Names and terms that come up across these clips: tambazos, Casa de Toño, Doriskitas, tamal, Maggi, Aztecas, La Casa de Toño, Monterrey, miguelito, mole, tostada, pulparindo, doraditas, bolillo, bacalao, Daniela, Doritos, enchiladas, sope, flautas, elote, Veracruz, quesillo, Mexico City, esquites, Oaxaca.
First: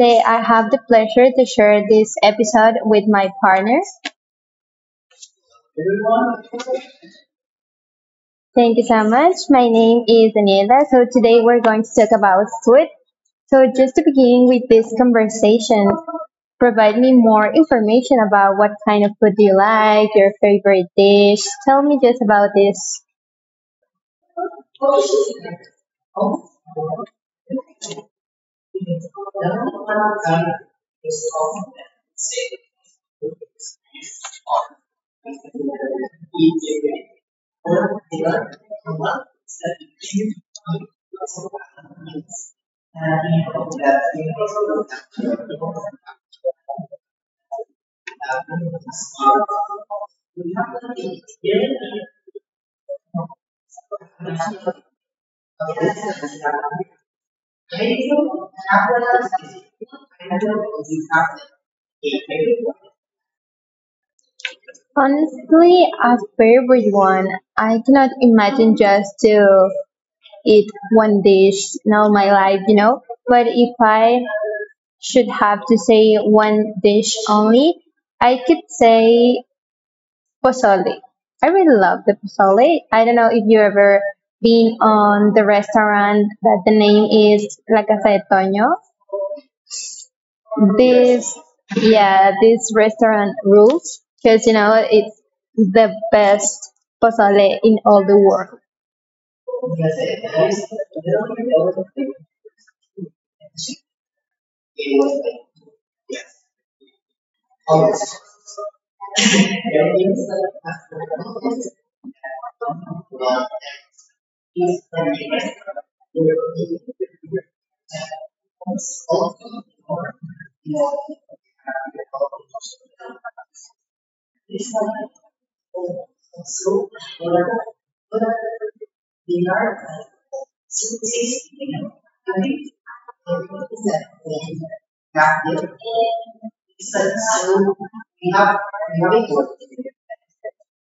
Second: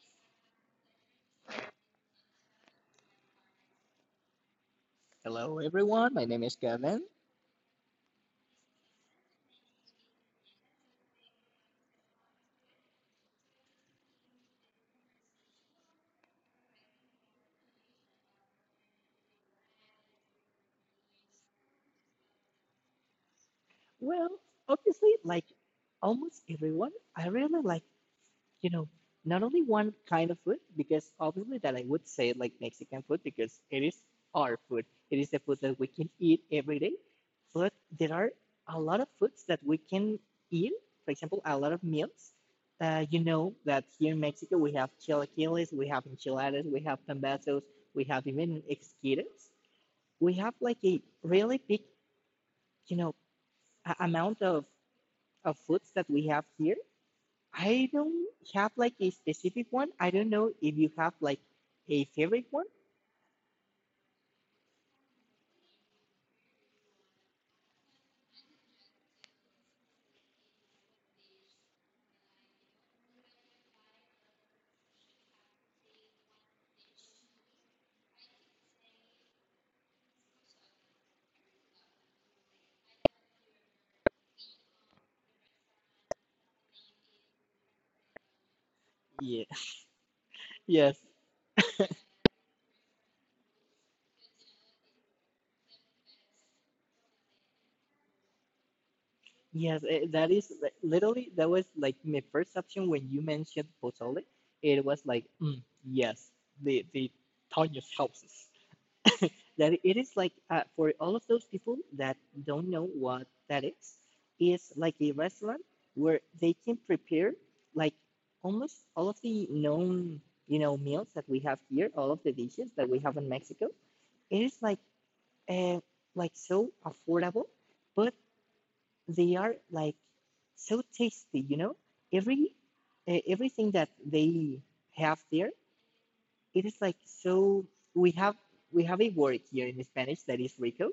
Today, I have the pleasure to share this episode with my partner. Hello, everyone. My name is Gavin. Thank you so much. My name is Daniela. So, today we're going to talk about food. So, just to begin with this conversation, provide me more information about what kind of food do you like, your favorite dish. Tell me just about this. Well, obviously, like, almost everyone, I really like, you know, not only one kind of food, because obviously that I would say like Mexican food, because it is our food. It is the food that we can eat every day. But there are a lot of foods that we can eat. For example, a lot of meals. You know that here in Mexico, we have chilaquiles, we have enchiladas, we have tambazos, we have even esquites. We have like a really big you know amount of foods that we have here. I don't have like a specific one. I don't know if you have like a favorite one. Honestly, a favorite one. I cannot imagine just to eat one dish in all my life, you know. But if I should have to say one dish only, I could say pozole. I really love the pozole. I don't know if you ever been on the restaurant that the name is La Casa de Toño. Yeah. Yes. This, yeah, this restaurant rules because you know it's the best pozole in all the world. Yes, that is literally that was like my first option when you mentioned pozole. It was like, yes, the Tonya's houses. That it is like for all of those people that don't know what that is like a restaurant where they can prepare like almost all of the known, you know, meals that we have here, all of the dishes that we have in mexico. It is uh, like so affordable, but they are like so tasty, you know, every everything that they have there. It is like so, we have, we have a word here in spanish that is rico.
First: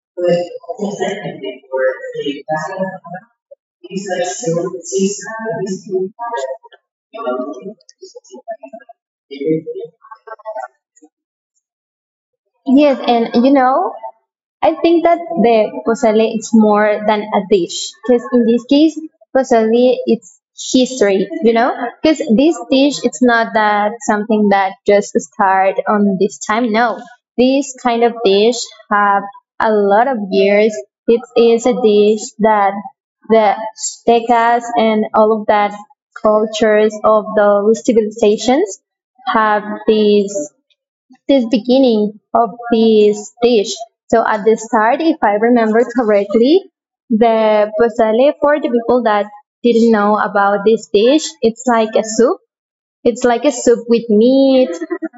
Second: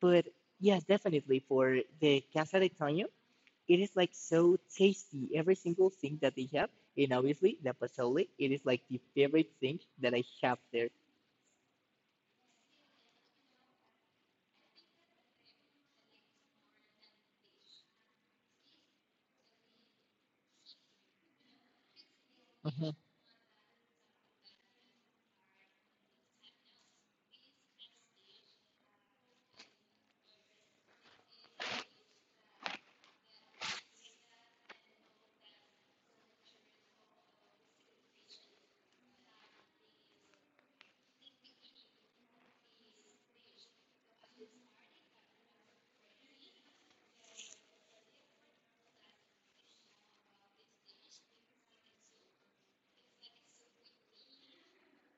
But yes, definitely for the Casa de Toño, it is like so tasty, every single thing that they have. And obviously, the pozole, it is like the favorite thing that I have there. Yes, and you know, I think that the pozole is more than a dish, because in this case, pozole it's history, you know, because this Mhm. dish it's not that something that just start on this time. No, this kind of dish have a lot of years. It is a dish that the Aztecas and all of that cultures of those civilizations have this beginning of this dish. So at the start, if I remember correctly, the pozole for the people that didn't know about this dish, it's like a soup. It's like a soup with meat.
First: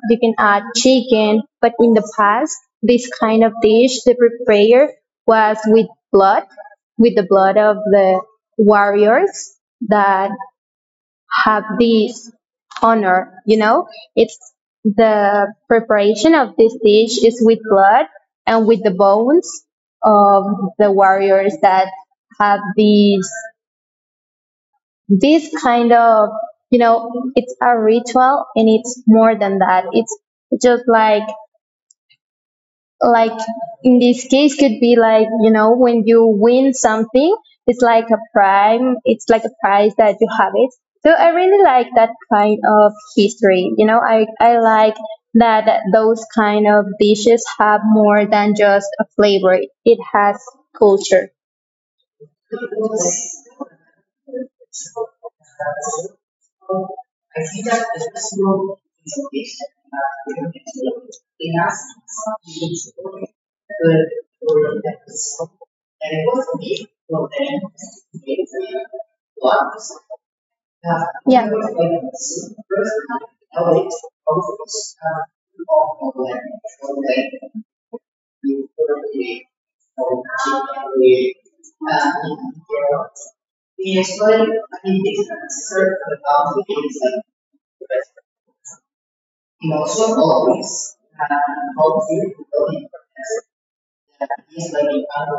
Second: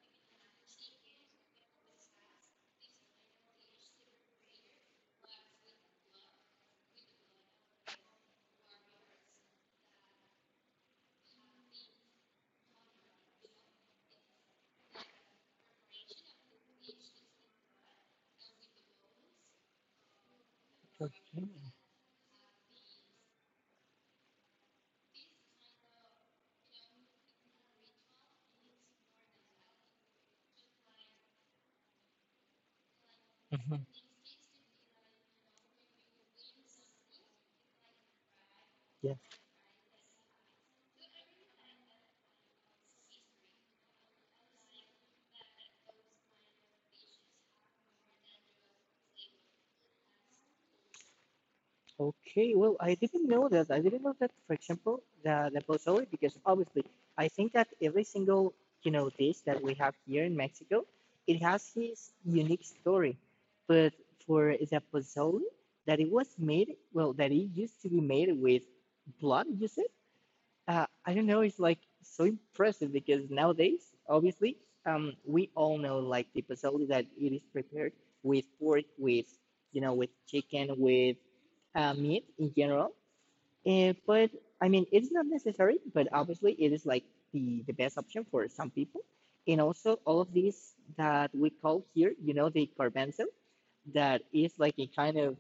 You can add chicken, but in the past, this kind of dish, the prepare was with blood, with the blood of the warriors that have this honor, you know? It's the preparation of this dish is with blood and with the bones of the Okay. warriors that have these this kind of, you know, it's a ritual, and it's more than that. It's just like like Mhm. in this case could be like, you know, when you win something, it's like a prime, Yeah. it's like a prize that you have it. So I really like that kind of history, you know. I like that those kind of dishes have more than just a flavor. It has culture. Okay, well, I didn't know that. I didn't know that, for example, the pozole, because obviously I think that every single, you know, dish that we have here in Mexico, it has his unique story. But for the pozole, that it was made, well, that it used to be made with blood, you said? I don't know, Yeah. it's like so impressive because nowadays, obviously, we all know like the pozole that it is prepared with pork, with, you know, with chicken, with meat in general. But I mean, it's not necessary, but obviously, it is like the best option for some people. And also, all of these that we call here, you know, the garbanzo, that is like a kind of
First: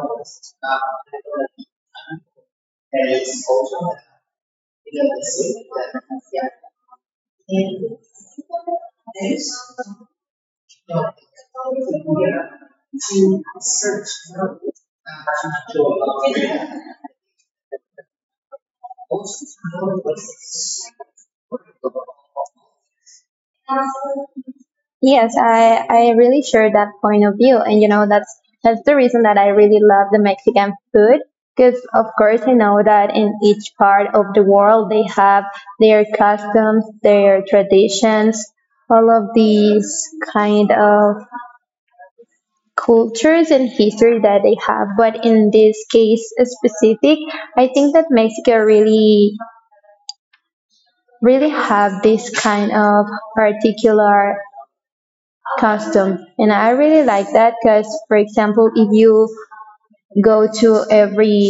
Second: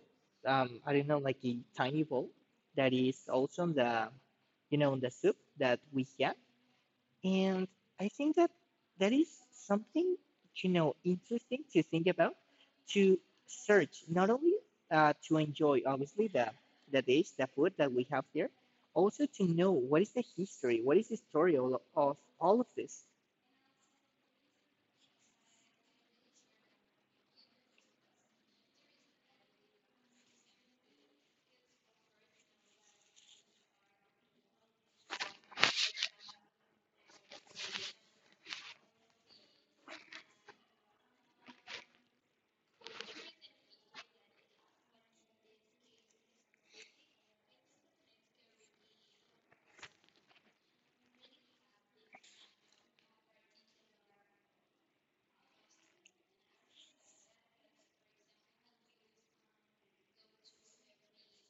I don't know, like a tiny bowl that is also on the, you know, on the soup that we have. And I think that that is something, you know, interesting to think about, to search not only to enjoy obviously the dish, the food that we have there, also to know what is the history, what is the story of all of this. Yes, I really share that point of view, and you know that's the reason that I really love the Mexican food. Because of course I know that in each part of the world they have their customs, their traditions, all of these kind of cultures and history that they have, but in this case specific, I think that Mexico really have this kind of particular custom, and I really like that because, for example, if you go to every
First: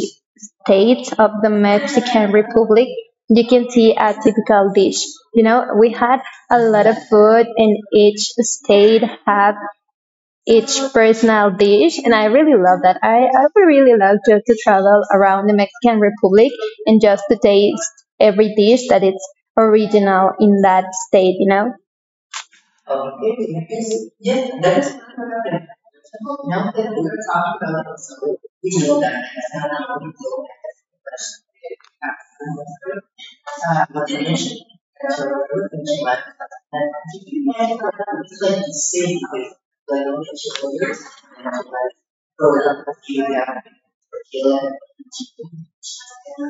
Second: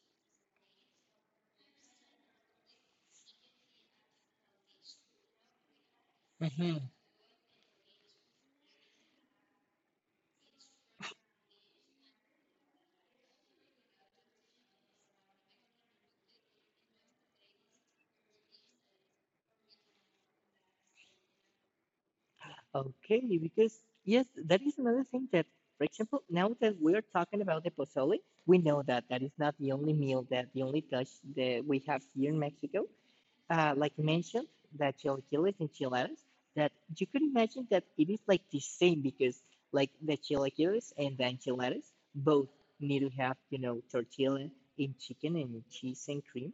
state of the Mexican republic, you can see a typical dish. You know, we had a lot of food, and each state had each personal dish, and I really love that. I would really love just to travel around the Mexican republic and just to taste every dish that is original in that state, you know. Okay, because yes, that is another thing that, for example, now that we're talking about the pozole, we know that that is not the only meal, that the only dish that we have here in Mexico, like mentioned, the chilaquiles and chiladas. That you could imagine that it is like the same, because like the chilaquiles and the enchiladas, both need to have, you know, tortilla and chicken and cheese and cream,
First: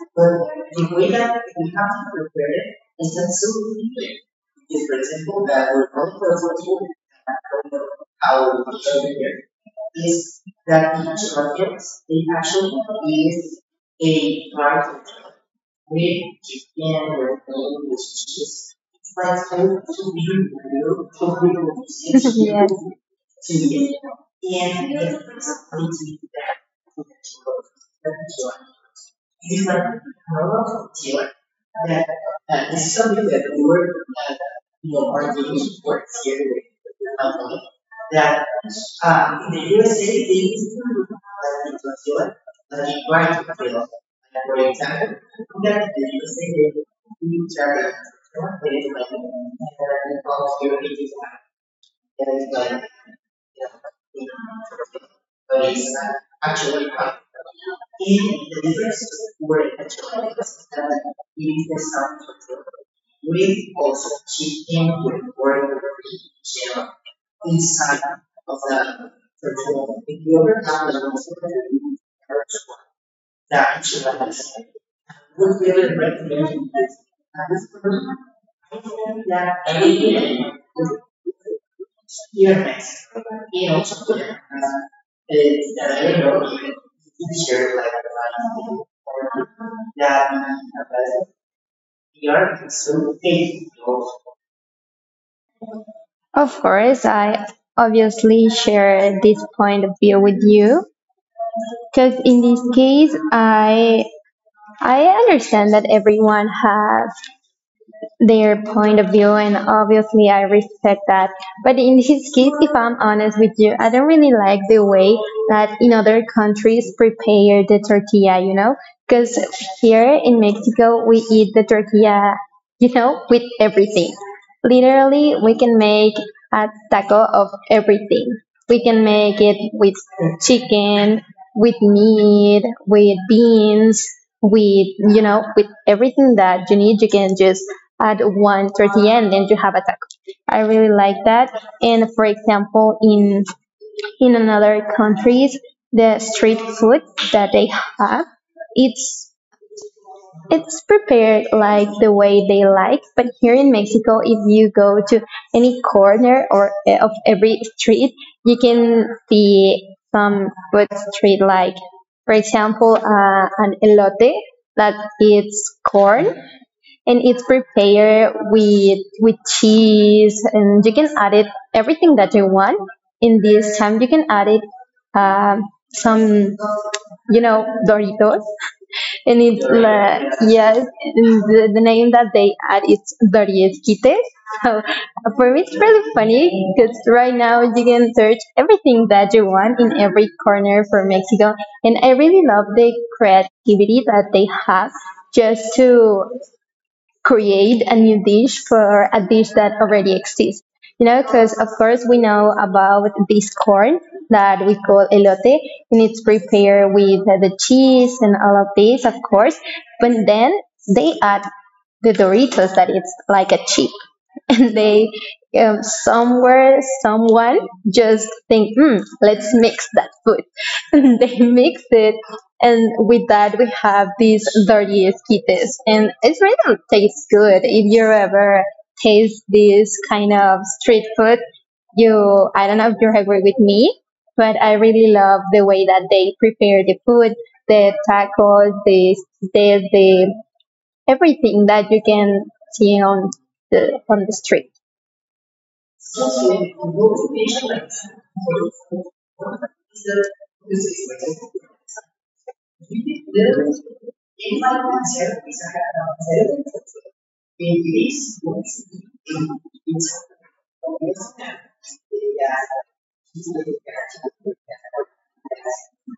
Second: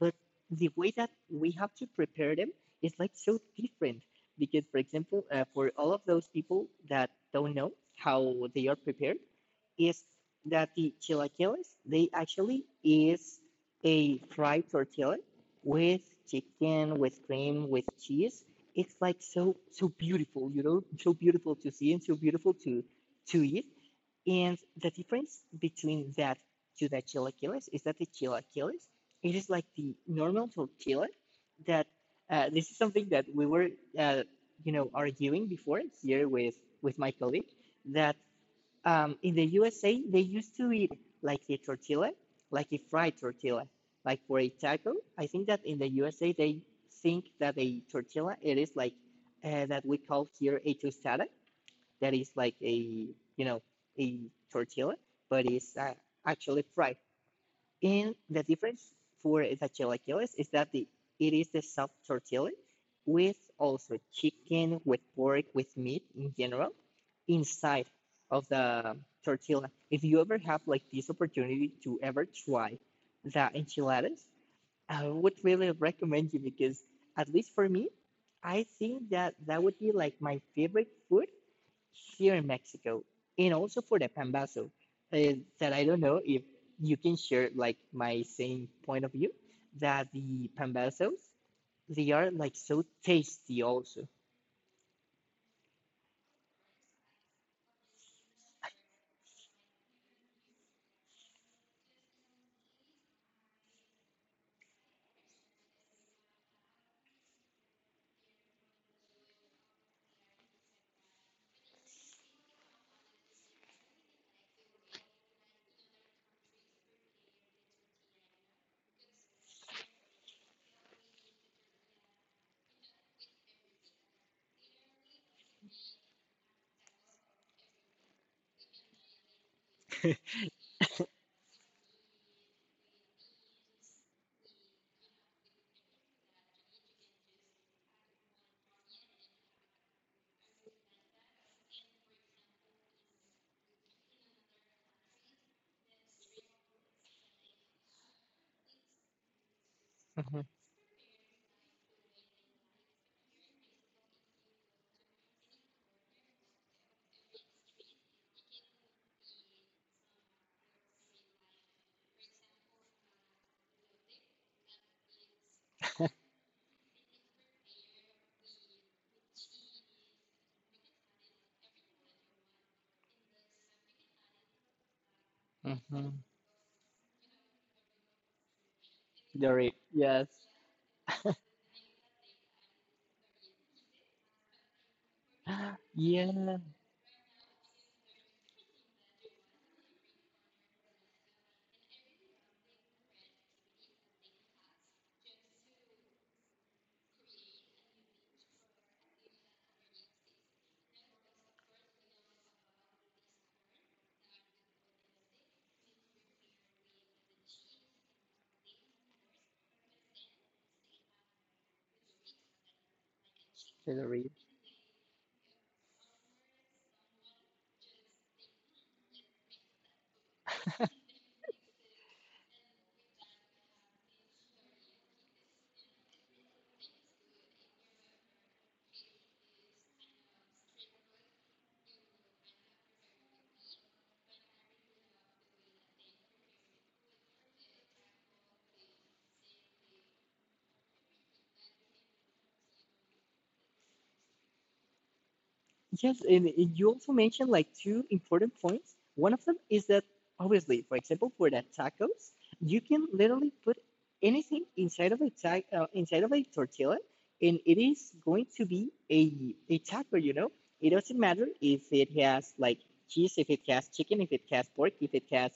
but the way that we have to prepare them is like so different. Because for example, for all of those people that don't know how they are prepared, is that the chilaquiles, they actually is a fried tortilla with chicken, with cream, with cheese. It's like so so beautiful, you know, so beautiful to see and so beautiful to eat. And the difference between that to the chilaquiles is that the chilaquiles, it is like the normal tortilla, that this is something that we were, uh, you know, arguing before here with my colleague. That in the USA, they used to eat like the tortilla, like a fried tortilla, like for a taco. I think that in the USA, they think that a tortilla, it is like that we call here a tostada, that is like a, you know, a tortilla, but it's actually fried. And the difference for the chilaquiles is that the, it is the soft tortilla with also chicken, with pork, with meat in general inside of the tortilla. If you ever have like this opportunity to ever try the enchiladas, I would really recommend you because at least for me, I think that that would be like my favorite food here in Mexico. And also for the Pambazo, is that I don't know if you can share like my same point of view, that the Pambazos, they are like so tasty also. Of course, I obviously share this point of view with you because in this case, I understand that everyone has their point of view, and obviously I respect that. But in his case, if I'm honest with you, I don't really like the way that in other countries prepare the tortilla, you know? Because here in Mexico, we eat the tortilla, you know, with everything. Literally, we can make a taco of everything. We can make it with chicken, with meat, with beans, with, you know, with everything that you need. You can just at 1:30 and then you have a taco. I really like that. And for example, in another countries, the street food that they have, it's Mm-hmm, it's prepared like the way they like. But here in Mexico, if you go to any corner or of every street, you can see some food street like, for example, an elote, that it's corn, and it's prepared with cheese, and you can add it everything that you want. In this time, you can add it um, mm-hmm. some, you know, Doritos, and it's Dorit, yes, Yes. The name that they add is doriesquites. So for me it's really funny, because Yeah. right now you can search everything that you want in every corner for Mexico, and I really love the creativity that they have just to create a new dish for a dish that already exists. You know, because of course we know about this corn that we call elote, and it's prepared with the cheese and all of this, of course. But then they add the Doritos, that it's like a chip, and they somewhere someone just think, hmm, let's mix that food, and they mix it, and with that, we have these dirty esquites. And it really tastes good. If you ever taste this kind of street food, you, I don't know if you agree with me, but I really love the way that they prepare the food, the tacos, the everything that you can see on on the street. Yes, and you also mentioned like two important points. One of them is that obviously, for example, for the tacos, you can literally put anything inside of a ta inside of a tortilla, and it is going to be a taco, you know? It doesn't matter if it has like cheese, if it has chicken, if it has pork, if it has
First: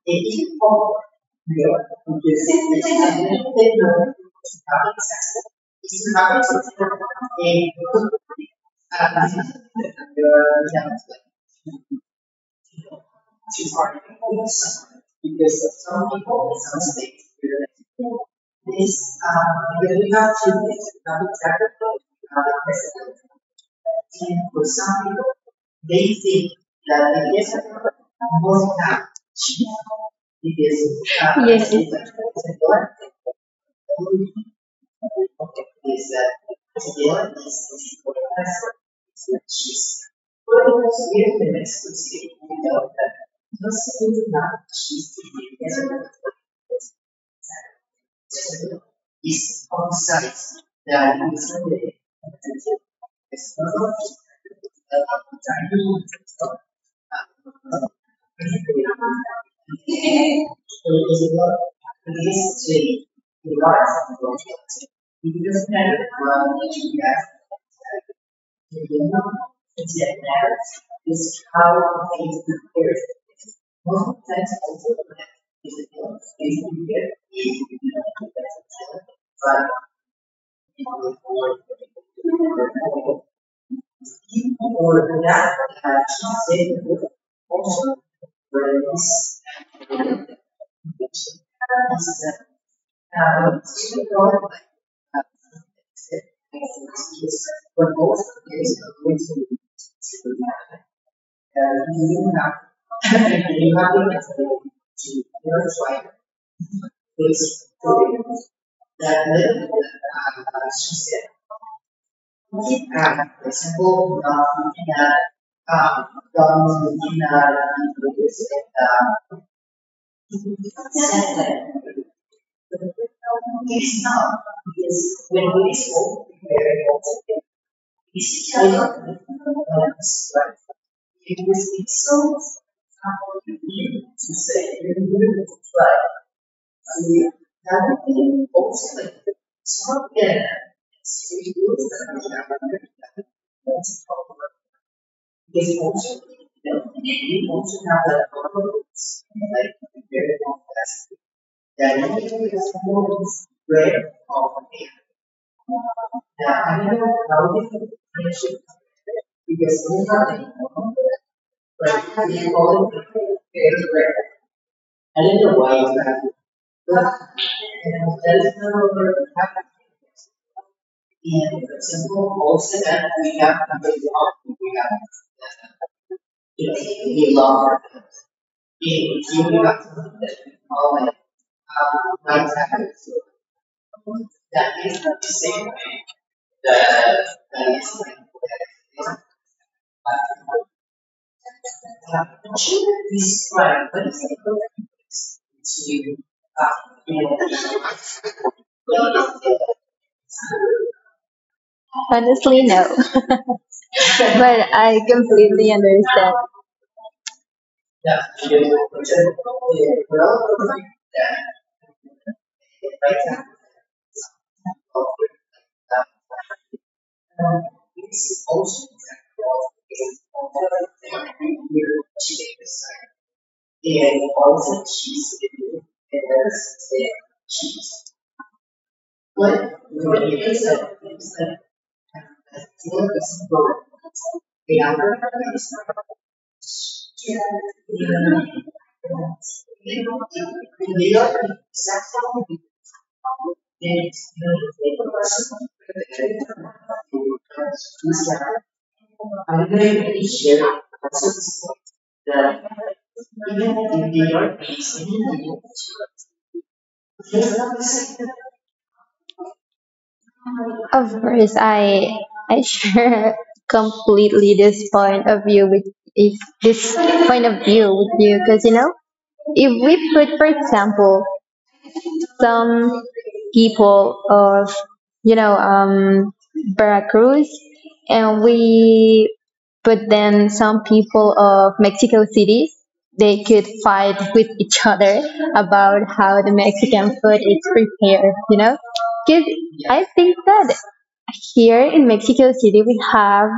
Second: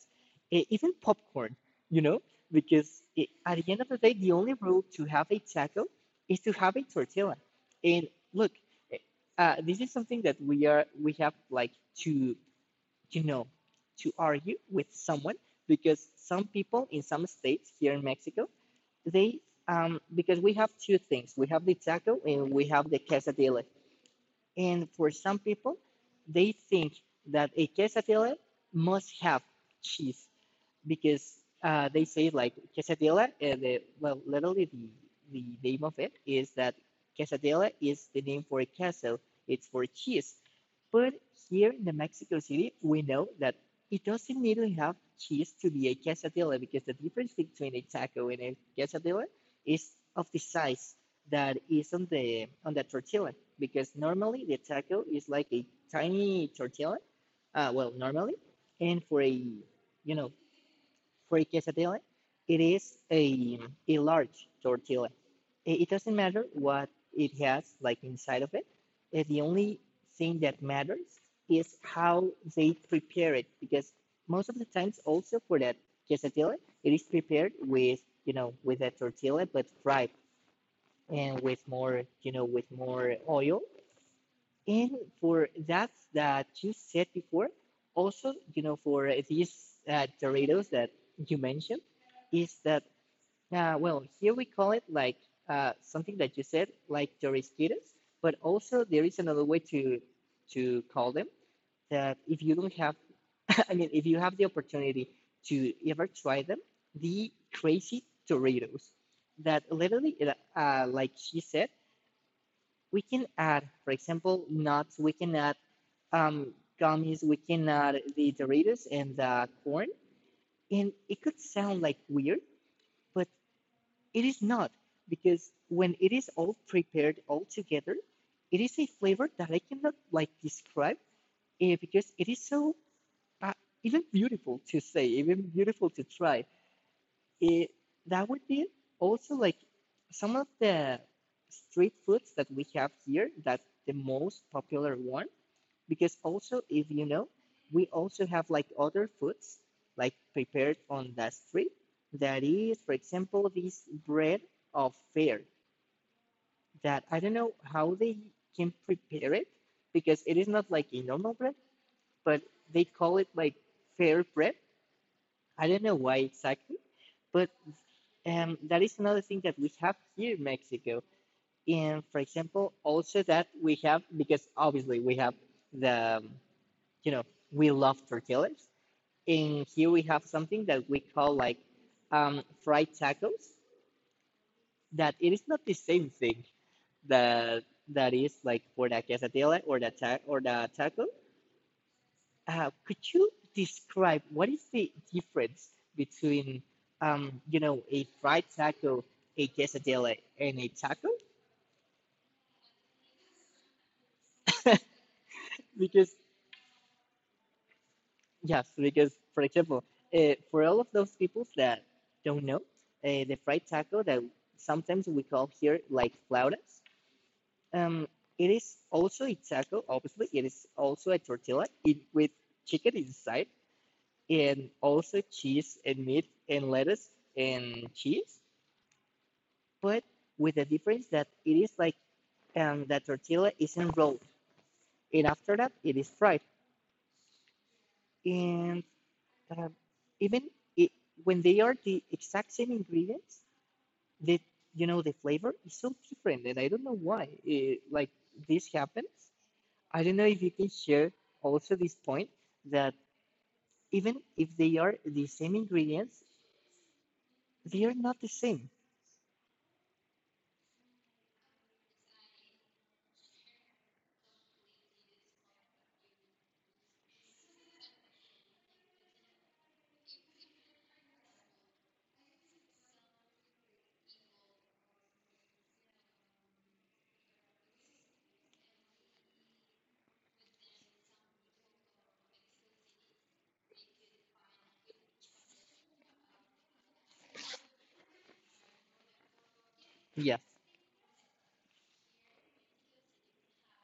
even popcorn, you know? Because it, at the end of the day, the only rule to have a taco is to have a tortilla. And look, eh, this is something that we are, we have like to, you know, to argue with someone, because some people in some states here in Mexico, they because we have two things, we have the taco and we have the quesadilla. And for some people, they think that a quesadilla must have cheese because they say like quesadilla, and the, well, literally the name of it is that quesadilla is the name for a castle. It's for cheese, but here in the Mexico City, we know that it doesn't need to have cheese to be a quesadilla, because the difference between a taco and a quesadilla is of the size that is on the, on the tortilla. Because normally the taco is like a tiny tortilla, well normally, and for a, you know, for quesadilla, it is a large tortilla. I- It doesn't matter what it has like inside of it. The only thing that matters is how they prepare it, because most of the times also for that quesadilla, it is prepared with, you know, with a tortilla but fried, and with more, you know, with more oil. And for that that you said before, also, you know, for these Doritos that you mentioned, is that, well, here we call it like something that you said, like Doriskitas, but also there is another way to call them. That if you don't have, I mean, if you have the opportunity to ever try them, the crazy Doritos, that literally, like she said, we can add, for example, nuts. We can add um, gummies. We can add the Doritos and the corn. And it could sound like weird, but it is not, because when it is all prepared all together, it is a flavor that I cannot like describe. Because it is so uh, even beautiful to say, even beautiful to try. Eh, that would be also like some of the street foods that we have here. That's the most popular one, because also if you know, we also have like other foods like prepared on the street, that is for example this bread of fair, that I don't know how they can prepare it, because it is not like a normal bread, but they call it like fair bread. I don't know why exactly, but that is another thing that we have here in mexico. And for example also that we have, because obviously we have the, you know, we love tortillas in here, we have something that we call like fried tacos, that it is not the same thing that, that is like for the quesadilla or the or the taco. Could you describe what is the difference between, you know, a fried taco, a quesadilla, and a taco? Honestly, no. But I completely Because understand. yes, because for example, for all of those people that don't know, the fried taco that sometimes we call here like flautas. Um, it is also a taco, obviously. It is also a tortilla it, with chicken inside and also cheese and meat and lettuce and cheese. But with the difference that it is like, the tortilla isn't rolled. And after that, it is fried. And um, even it, when they are the exact same ingredients, the, you know, the flavor is so different, and I don't know why. It, like this happens. I don't know if you can share also this point, that even if they are the same ingredients, they are not the same. Of course, I share completely this point of view with if this point of view with you, because you know, if we put, for example, some people of, you know, Veracruz, and we but then some people of Mexico City, they could fight with each other about how the Mexican food is prepared, you know? Because I Yes. think that here in Mexico City, we have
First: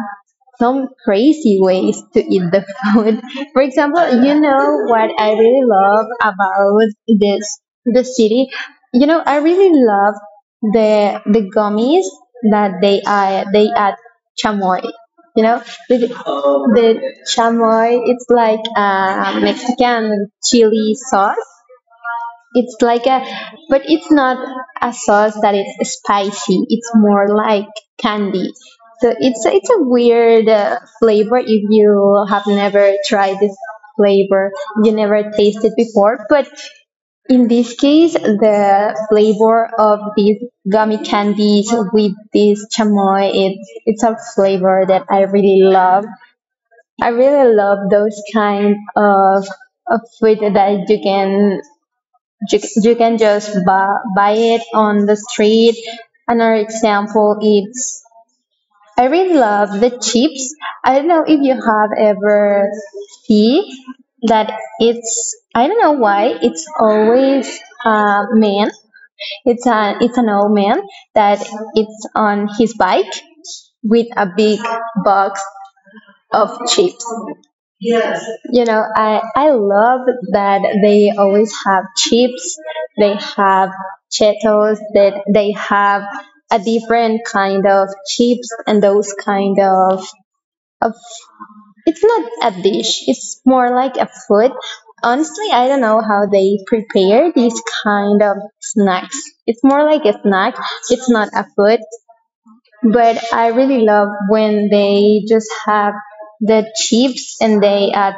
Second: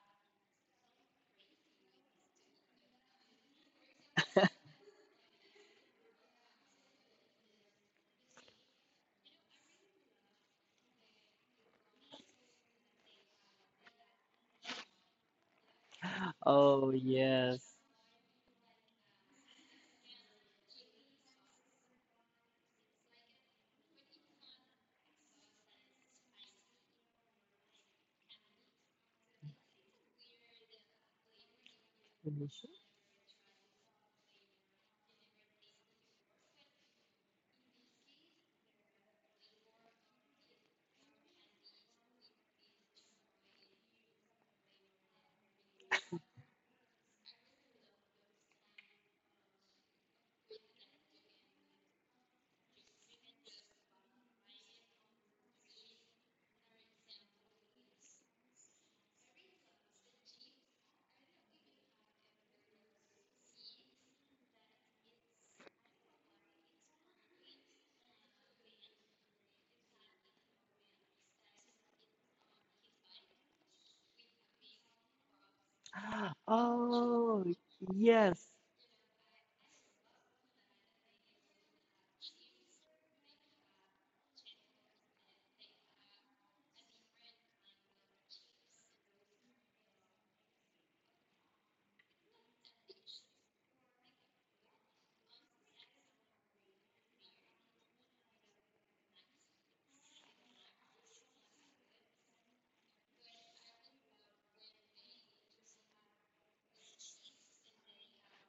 some crazy ways to eat the food. For example, you know what I really love about this the city. You know, I really love the gummies that they add chamoy. You know, Oh, the yes. chamoy. It's like a Mexican chili sauce. it's like a, but it's not a sauce that is spicy. It's more like candy. So it's a weird flavor. If you have never tried this flavor, you never tasted before. But in this case, the flavor of these gummy candies with this chamoy, it's a flavor that I really love. I really love those kind of food that you can you can just buy it on the street. Another example is I really love the chips. I don't know if you have ever see that. It's I don't know why it's always a man. It's an old man that it's on his bike with a big box of chips. Oh, yes. You know, I love that they always have chips, they have Cheetos, that they have a different kind of chips, and those kind of of it's not a dish, it's more like a food. Honestly, I don't know how they prepare these kind of snacks. It's more like a snack, it's not a food. But I really love when they just have the chips and they add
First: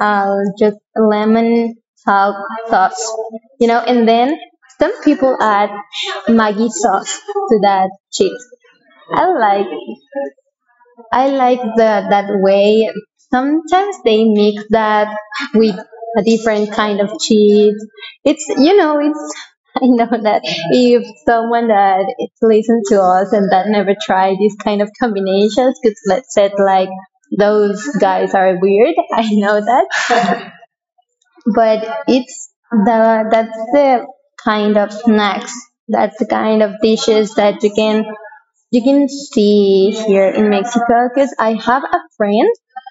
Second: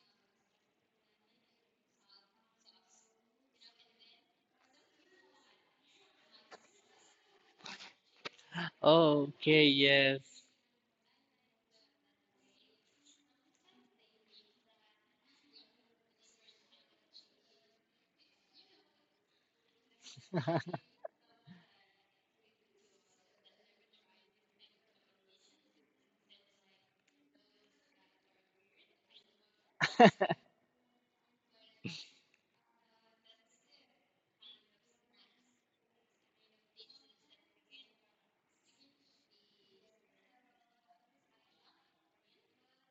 just lemon salt sauce, you know, and then some people add Maggi sauce to that chips. I like Okay, yes. I like that way. Sometimes they mix that with a different kind of cheese. You know, it's, I know that if someone that listens to us and that never tried these kind of combinations could let us say like, those guys are weird. I know that, but it's the that's the kind of snacks, that's the kind of dishes that you can see here in Mexico. Because I have a friend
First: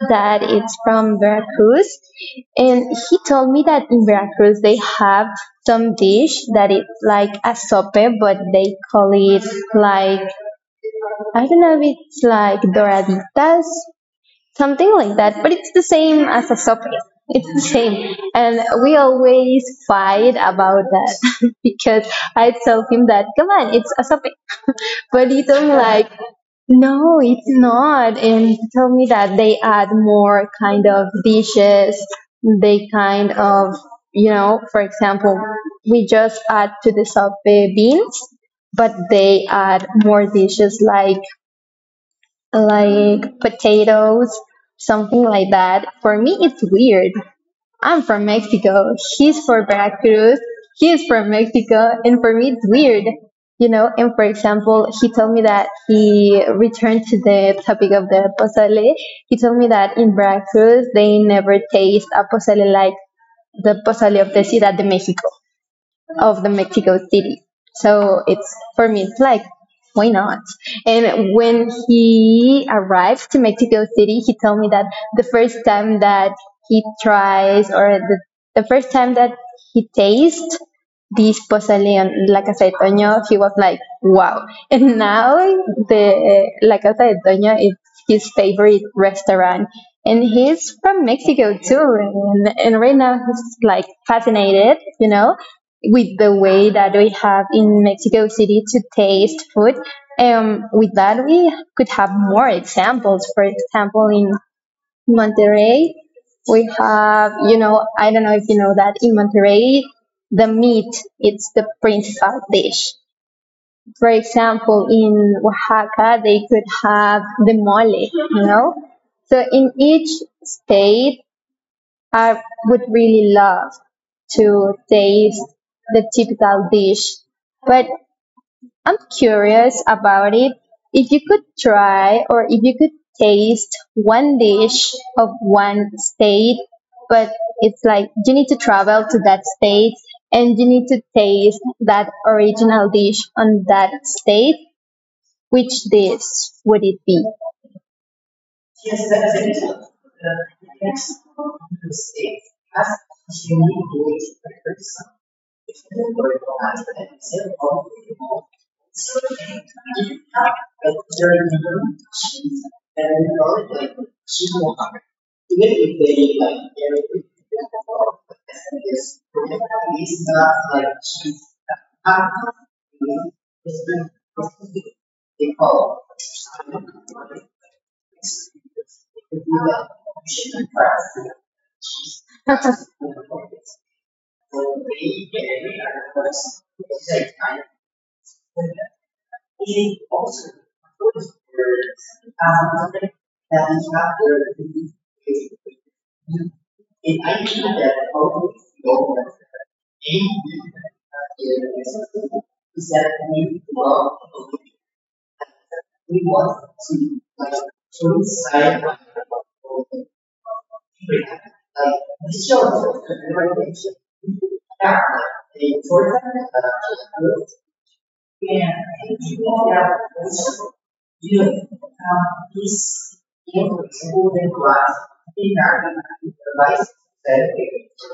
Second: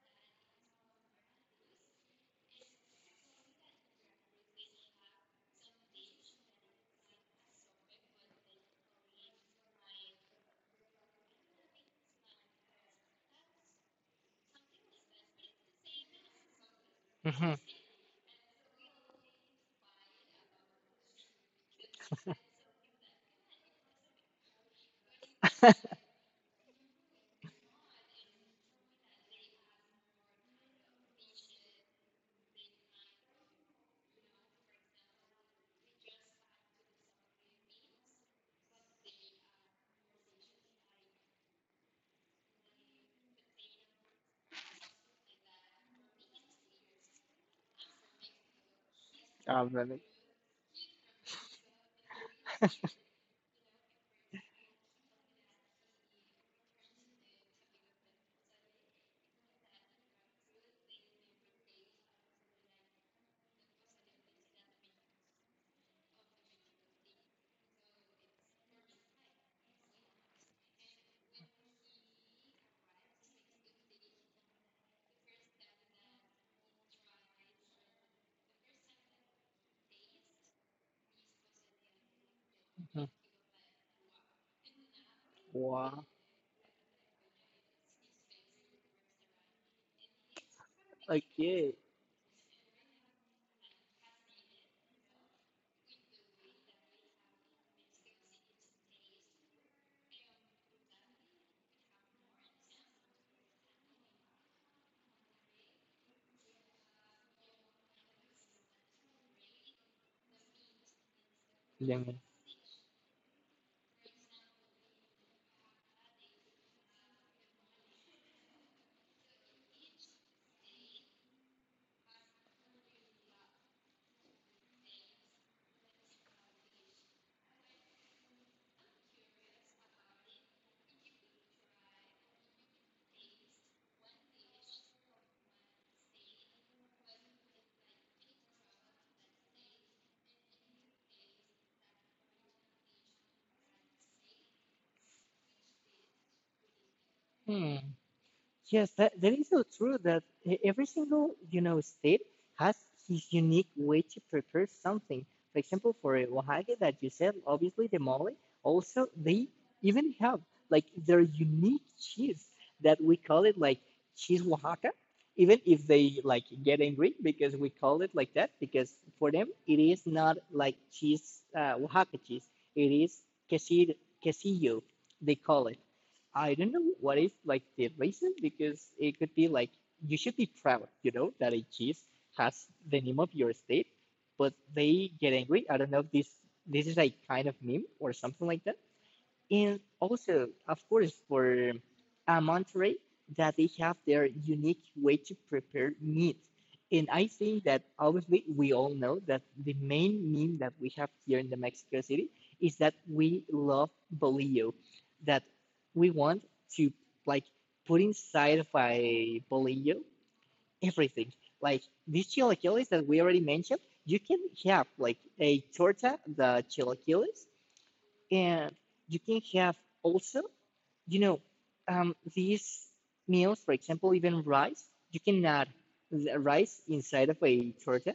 that it's from Veracruz, and he told me that in Veracruz they have some dish that it's like a sope, but they call it like, I don't know if it's like doraditas, something like that, but it's the same as a socket. It's Mhm, the same, and we always fight about that. Because I tell him that come on, it's a socket. But he told me like, no, it's not, and he told me that they add more kind of dishes, they kind of, you know, for example, we just add to the sope beans, but they add more dishes like potatoes, something like that. For me, it's weird. I'm from Mexico. He's from Veracruz. He is from Mexico. And for me, it's weird. You know, and for example, he told me that he returned to the topic of the pozole. He told me that in Veracruz, they never taste a pozole like the pozole of the Ciudad de Mexico, of the Mexico City. So it's for me, it's like, why not? And when he arrived to Mexico City, he told me that the first time that he tries or the first time that he tastes this Poseidon, like I said, mhm. Toño, he was like, wow. And now, Wow. the like I said, Toño is his favorite restaurant. And he's from Mexico Okay. too. And right now he's like fascinated, you know, with the way that we have in Mexico City to taste food. With that, we could have more examples. For example, in Monterrey, we have, you know, I don't know if you know that in Monterrey, the meat it's the Lemon. principal dish. For example, in Oaxaca, they could have the mole, you know? So in each state, I would really love to taste the typical dish. But I'm curious about it. If you could try or if you could taste one dish of one state, but it's like you need to travel to that state and you need to taste that original dish on that state, which dish would it be? Hmm. Yes, that is so true that every single, state has his unique way to prepare something. For example, for Oaxaca that you said, obviously the mole, also they even have like their unique cheese that we call it like cheese Oaxaca, even if they like get angry because we call it like that, because for them it is not like cheese, Oaxaca cheese, it is quesir- quesillo, they call it. I don't know what is like the reason because it could be like you should be proud, you know, that a cheese has the name of your state, but they get angry. I don't know if this is like kind of meme or something like that, and also, of course, for Monterey, that they have their unique way to prepare meat. And I think that obviously we all know that the main meme that we have here in the Mexico City is that we love bolillo, that we want to like put inside of a bolillo everything. Like these chilaquiles that we already mentioned, you can have like a torta, the chilaquiles, and you can have also, you know, these meals, for example, even rice, you can add the rice inside of a torta.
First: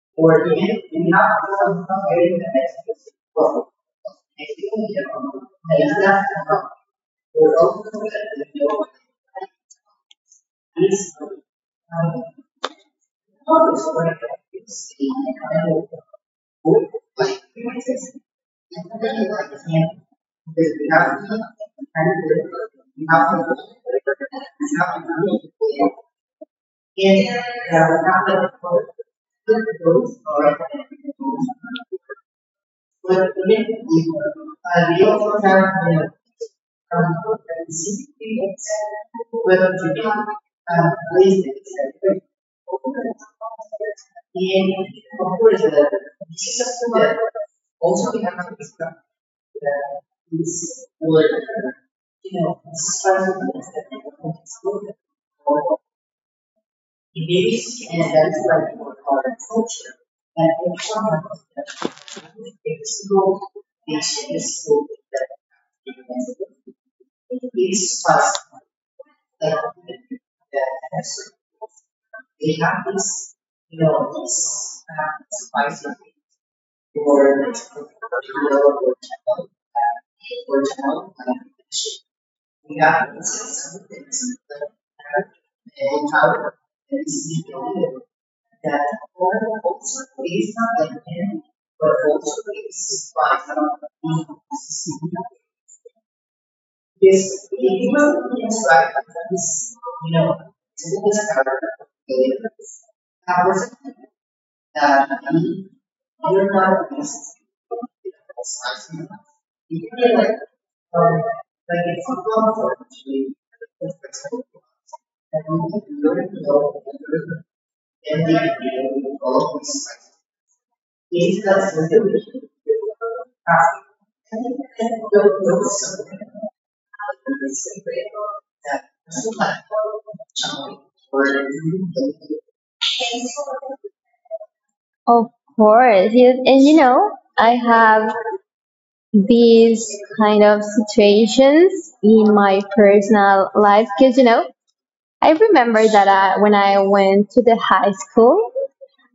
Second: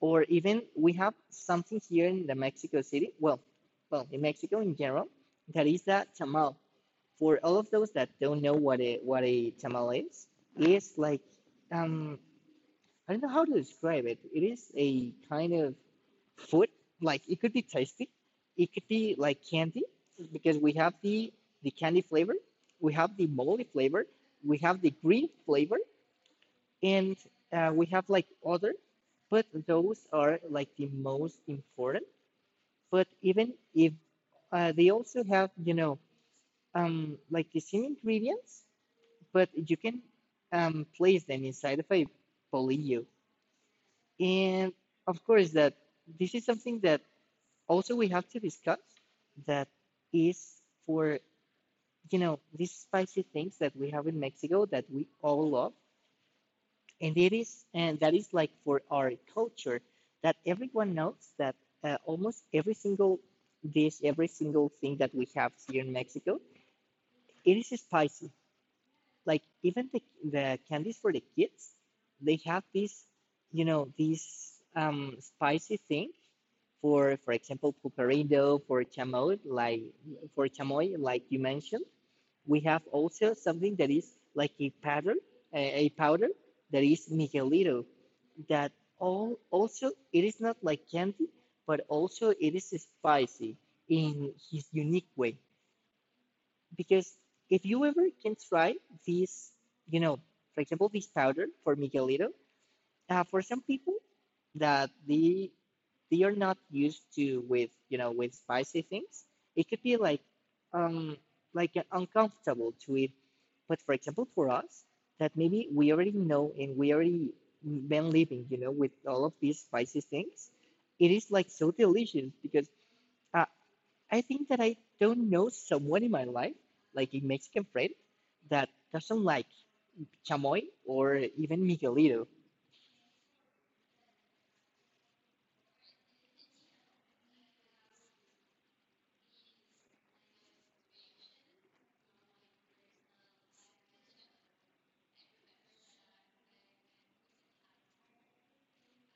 Or even we have something here in the Mexico City, well, in Mexico in general, that is the tamal. For all of those that don't know what a tamal is, it's like um, I don't know how to describe it. It is a kind of food, like it could be tasty, it could be like candy, because we have the candy flavor, we have the moldy flavor, we have the green flavor, and we have like other, but those are like the most important. But even if they also have, you know, like the same ingredients, but you can place them inside of a bolillo. And of course that this is something that also we have to discuss, that is for, you know, these spicy things that we have in Mexico that we all love. And it is, and that is like for our culture, that everyone knows that almost every single dish, every single thing that we have here in Mexico, it is spicy. Like even the candies for the kids, they have this, you know, this spicy thing. For example, pulparindo, for chamoy like you mentioned, we have also something that is like a powder, a powder, that is miguelito, that all also it is not like candy, but also it is spicy in his unique way. Because if you ever can try this, you know, for example, this powder for miguelito, for some people that they are not used to with, you know, with spicy things, it could be um like an uncomfortable to eat. But for example, for us that maybe we already know and we already been living, you know, with all of these spicy things, it is like so delicious. Because uh, I think that I don't know someone in my life, like a Mexican friend, that doesn't like chamoy or even miguelito. Of course, yes. And you know, I have these kind of situations in my personal life because you know, I remember that when I went to the high school,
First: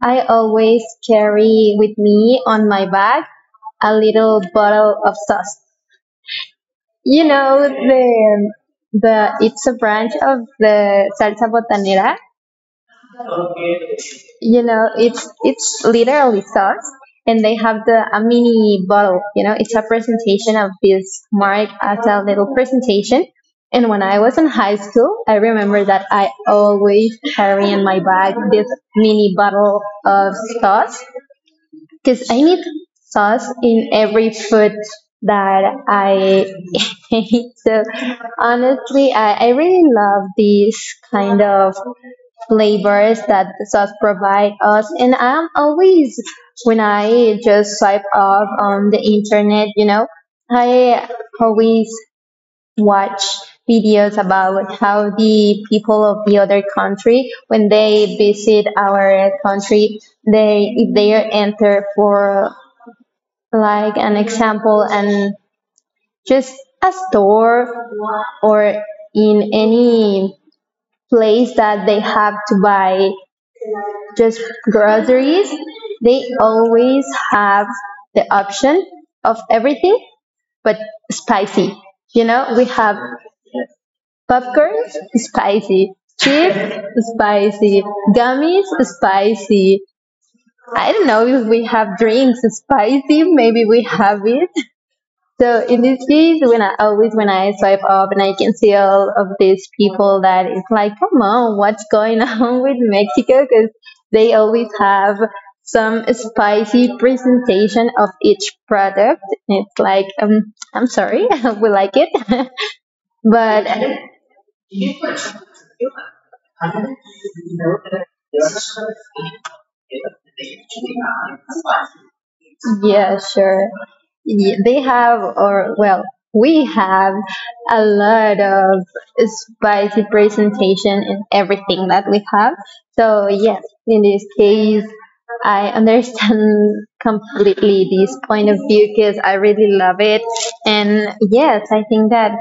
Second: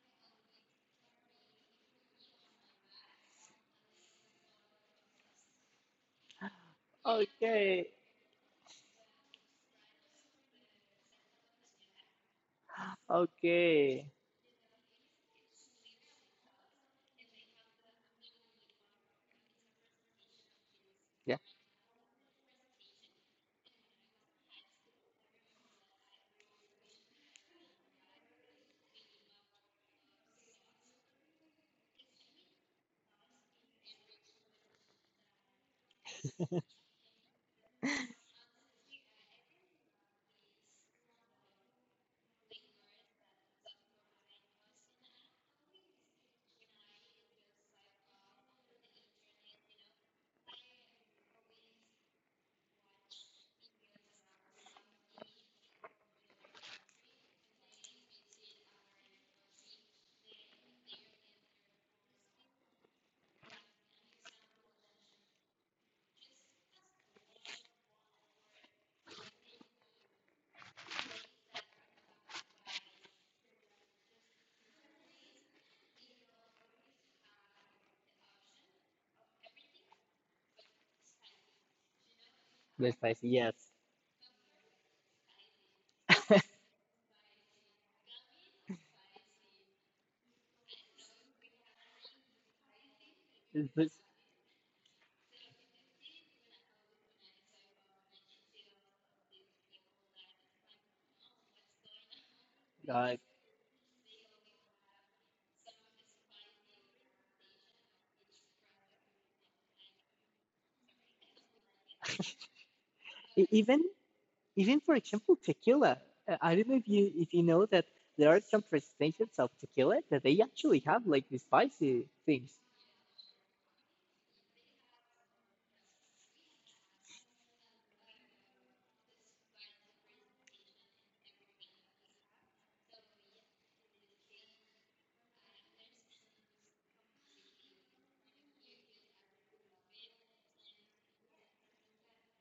I always carry with me on my bag a little bottle of sauce. You know Okay. the it's a branch of the salsa botanera, Okay. you know it's literally sauce. And they have the a mini bottle, you know it's a presentation of this Yeah, mark as a little presentation. And when I was in high school, I remember that I always carry in my bag this mini bottle of sauce, because I need sauce in every food that I eat. So honestly, I really love these kind of flavors that the sauce provide us. And I'm always, when I just swipe up on the internet, you know, I always watch videos about how the people of the other country, when they visit our country, they, if they enter for like an example and just a store or in any place that they have to buy just groceries, they always have the option of everything but spicy. You know, we have that's nice. Yes. popcorn, spicy. Chips, spicy. Gummies, spicy. I don't know if we have drinks spicy. Maybe we But, have it. So in this case, when I swipe up and I can see all of these people that it's like, come on, what's going on with uh, Mexico? Because they always have some spicy presentation of each product. It's like, I'm sorry, we like it, e- but even even for example, tequila. I don't know if you know that there are some presentations of tequila that they actually have like the spicy things. yeah, sure. They have, or well, we have a lot of spicy presentation in everything that we have. So yes, in this case, I understand completely this point of view because I really love it. And yes, I think that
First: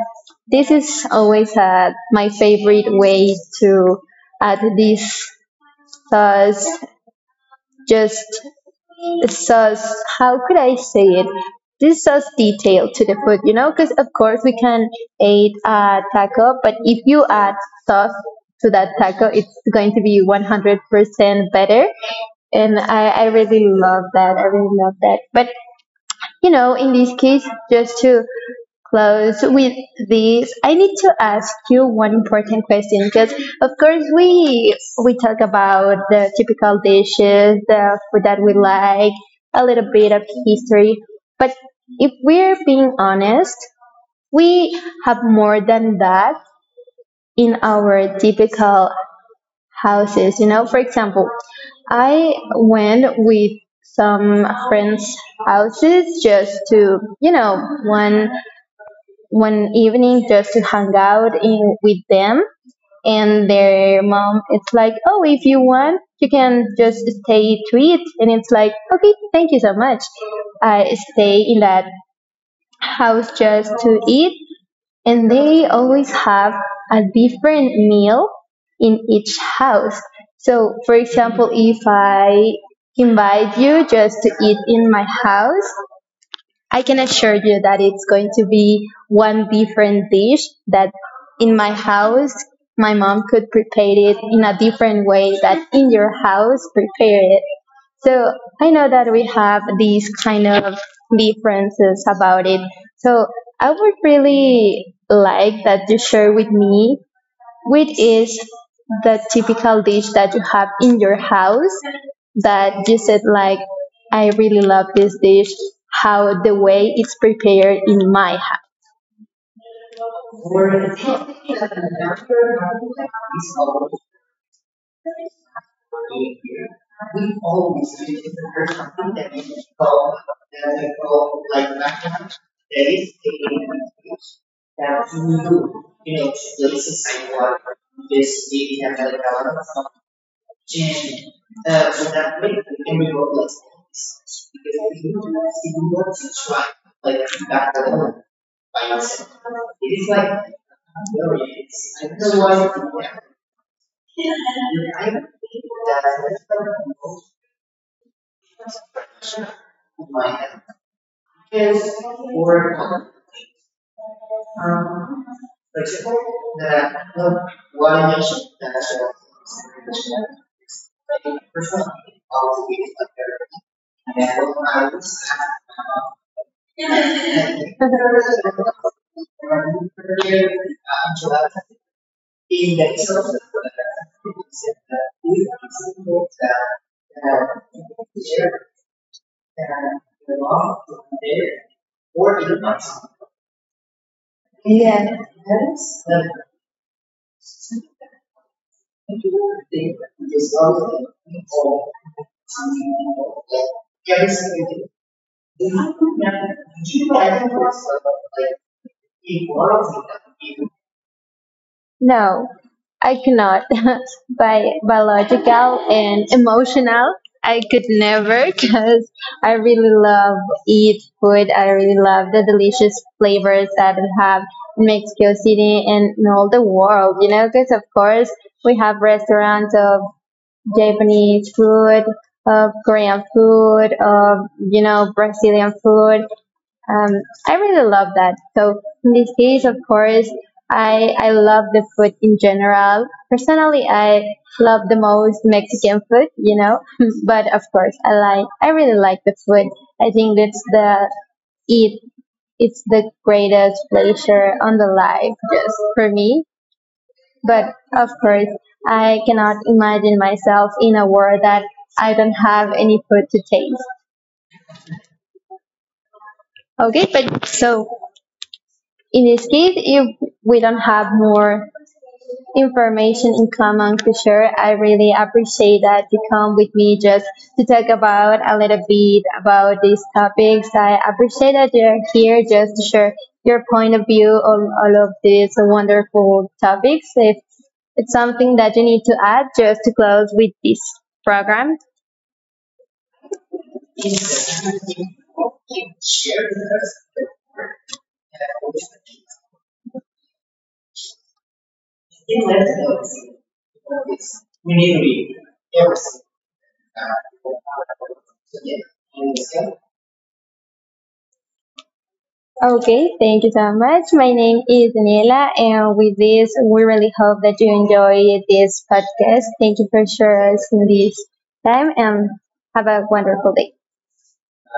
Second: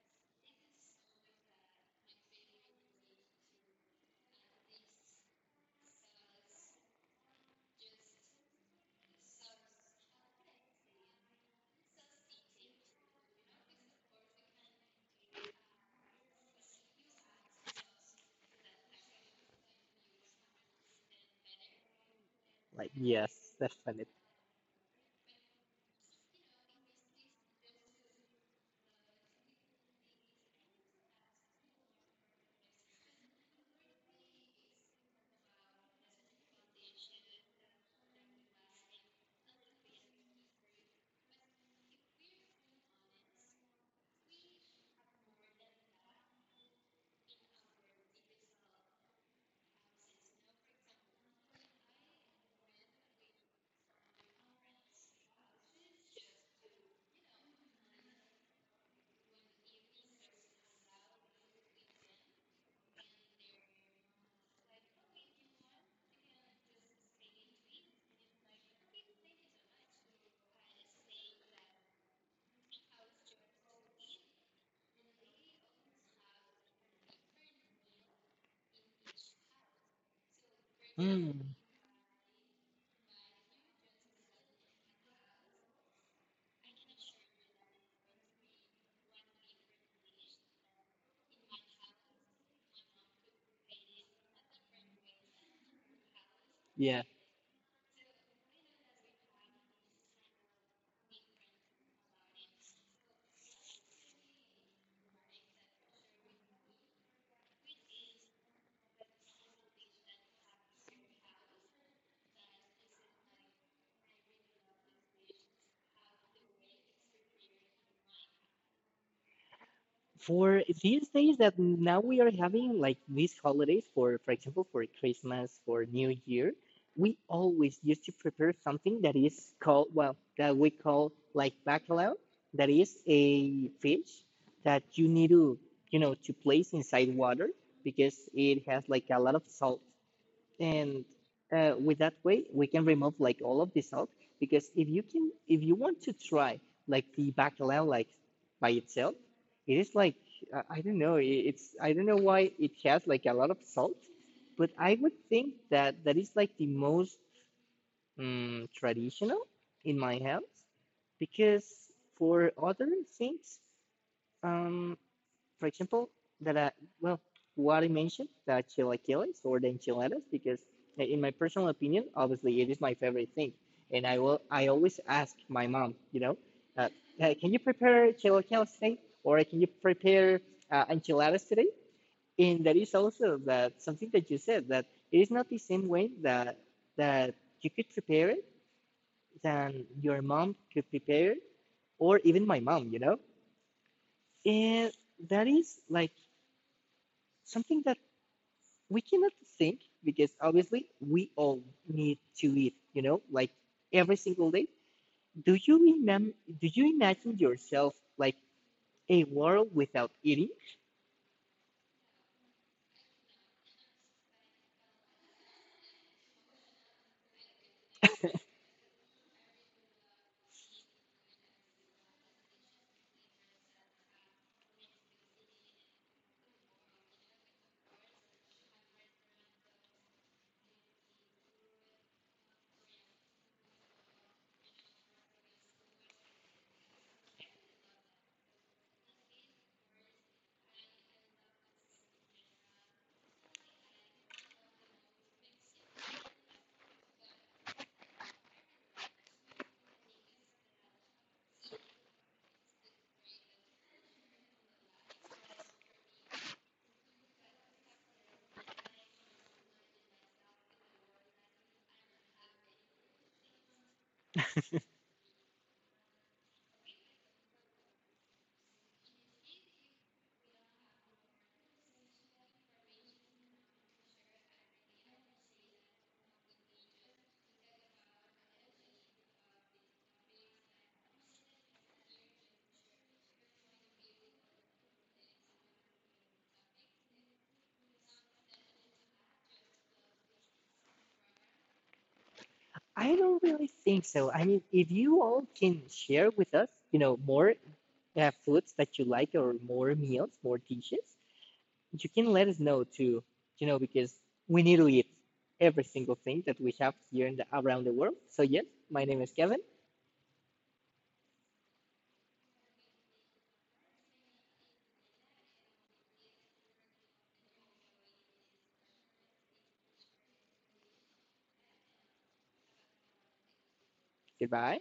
this is always my favorite way to add this sauce. Just it's as, how could I say it? This adds detail to the food, you know, because of course we can eat a taco, but if you add sauce to that taco, it's going to be 100% better. And Like I yes, really definitely. love that. I really love that. But you know, in this case, just to close with this, I need to ask you one important question because, of course, we talk about the typical dishes, the food that we like, a little bit of history, but if we're being honest, we have more than that in our typical houses. You know, for example, I went with some friends' houses just to, you know, one evening just to hang out in with them. And their mom, it's like, oh, if you want, you can just stay to eat. And it's like, okay, thank you so much. I stay in that house just to eat, and they always have a different meal in each house. So, for example, Mm. if I invite you just to eat in my house, I can assure you that it's going to be one different dish, that in my house my mom could prepare it in a different way that in your house prepare it. So I know that we have these kind of differences about it. So I would really like that you share with me which is the typical dish that you have in your house that you said like, I really love this dish, how the way it's prepared in my house? For these days that now we are having like these holidays, for example, for Christmas, for New Year, we always used to prepare something that is called, well, that we call like bacalao, that is a fish that you need to, you know, to place inside water because it has like a lot of salt. And with that way we can remove like all of this out, because if you can, if you want to try like the bacalao like by itself, it is like I don't know, I- it's, I don't know why it has like a lot of salt. But I would think that that is like the most traditional in my house. Because for other things, um, for example, that I, well, what I mentioned, the chilaquiles or the enchiladas, because in my personal opinion, obviously it is my favorite thing. And I will, I always ask my mom, you know, uh, "Hey, can you prepare chilaquiles today? Or can you prepare enchiladas today?" And that is also that something that you said, that it is not the same way that you could prepare it than your mom could prepare it, or even my mom, you know? And that is like something that we cannot think, because obviously we all need to eat, you know, like every single day. Do you remember, do you imagine yourself like a world without eating? No, I cannot. By biological and emotional, I could never because I really love eat food. I really love the delicious flavors that we have in Mexico City and in all the world. You know, because of course we have restaurants of Japanese food, of Korean food, of you know Brazilian food. Um, I really love that. So in this case, of course, I love the food in general. Personally, I love the most Mexican food, you know. But of course, I really like the food. I think that's the it it's the greatest pleasure on the life just for me, but of course, I cannot imagine myself in a world that I don't have any food to taste. Okay, but so in this case, if we don't have more information in common to share. I really appreciate that you come with me just to talk about a little bit about these topics. I appreciate that you're here just to share your point of view on all of these wonderful topics. If it's something that you need to add just to close with this program. I don't really think so. I mean, if you all can share with us, you know, more foods that you like, or more meals, more dishes, you can let us know too, you know, because we need to eat every single thing that we have here in the, around the world. So yes, my name is Kevin. Okay, thank you so much. My name is Daniela, and with this, we really hope that you enjoy this podcast. Thank you for sharing us in this time, and have a wonderful day. Goodbye.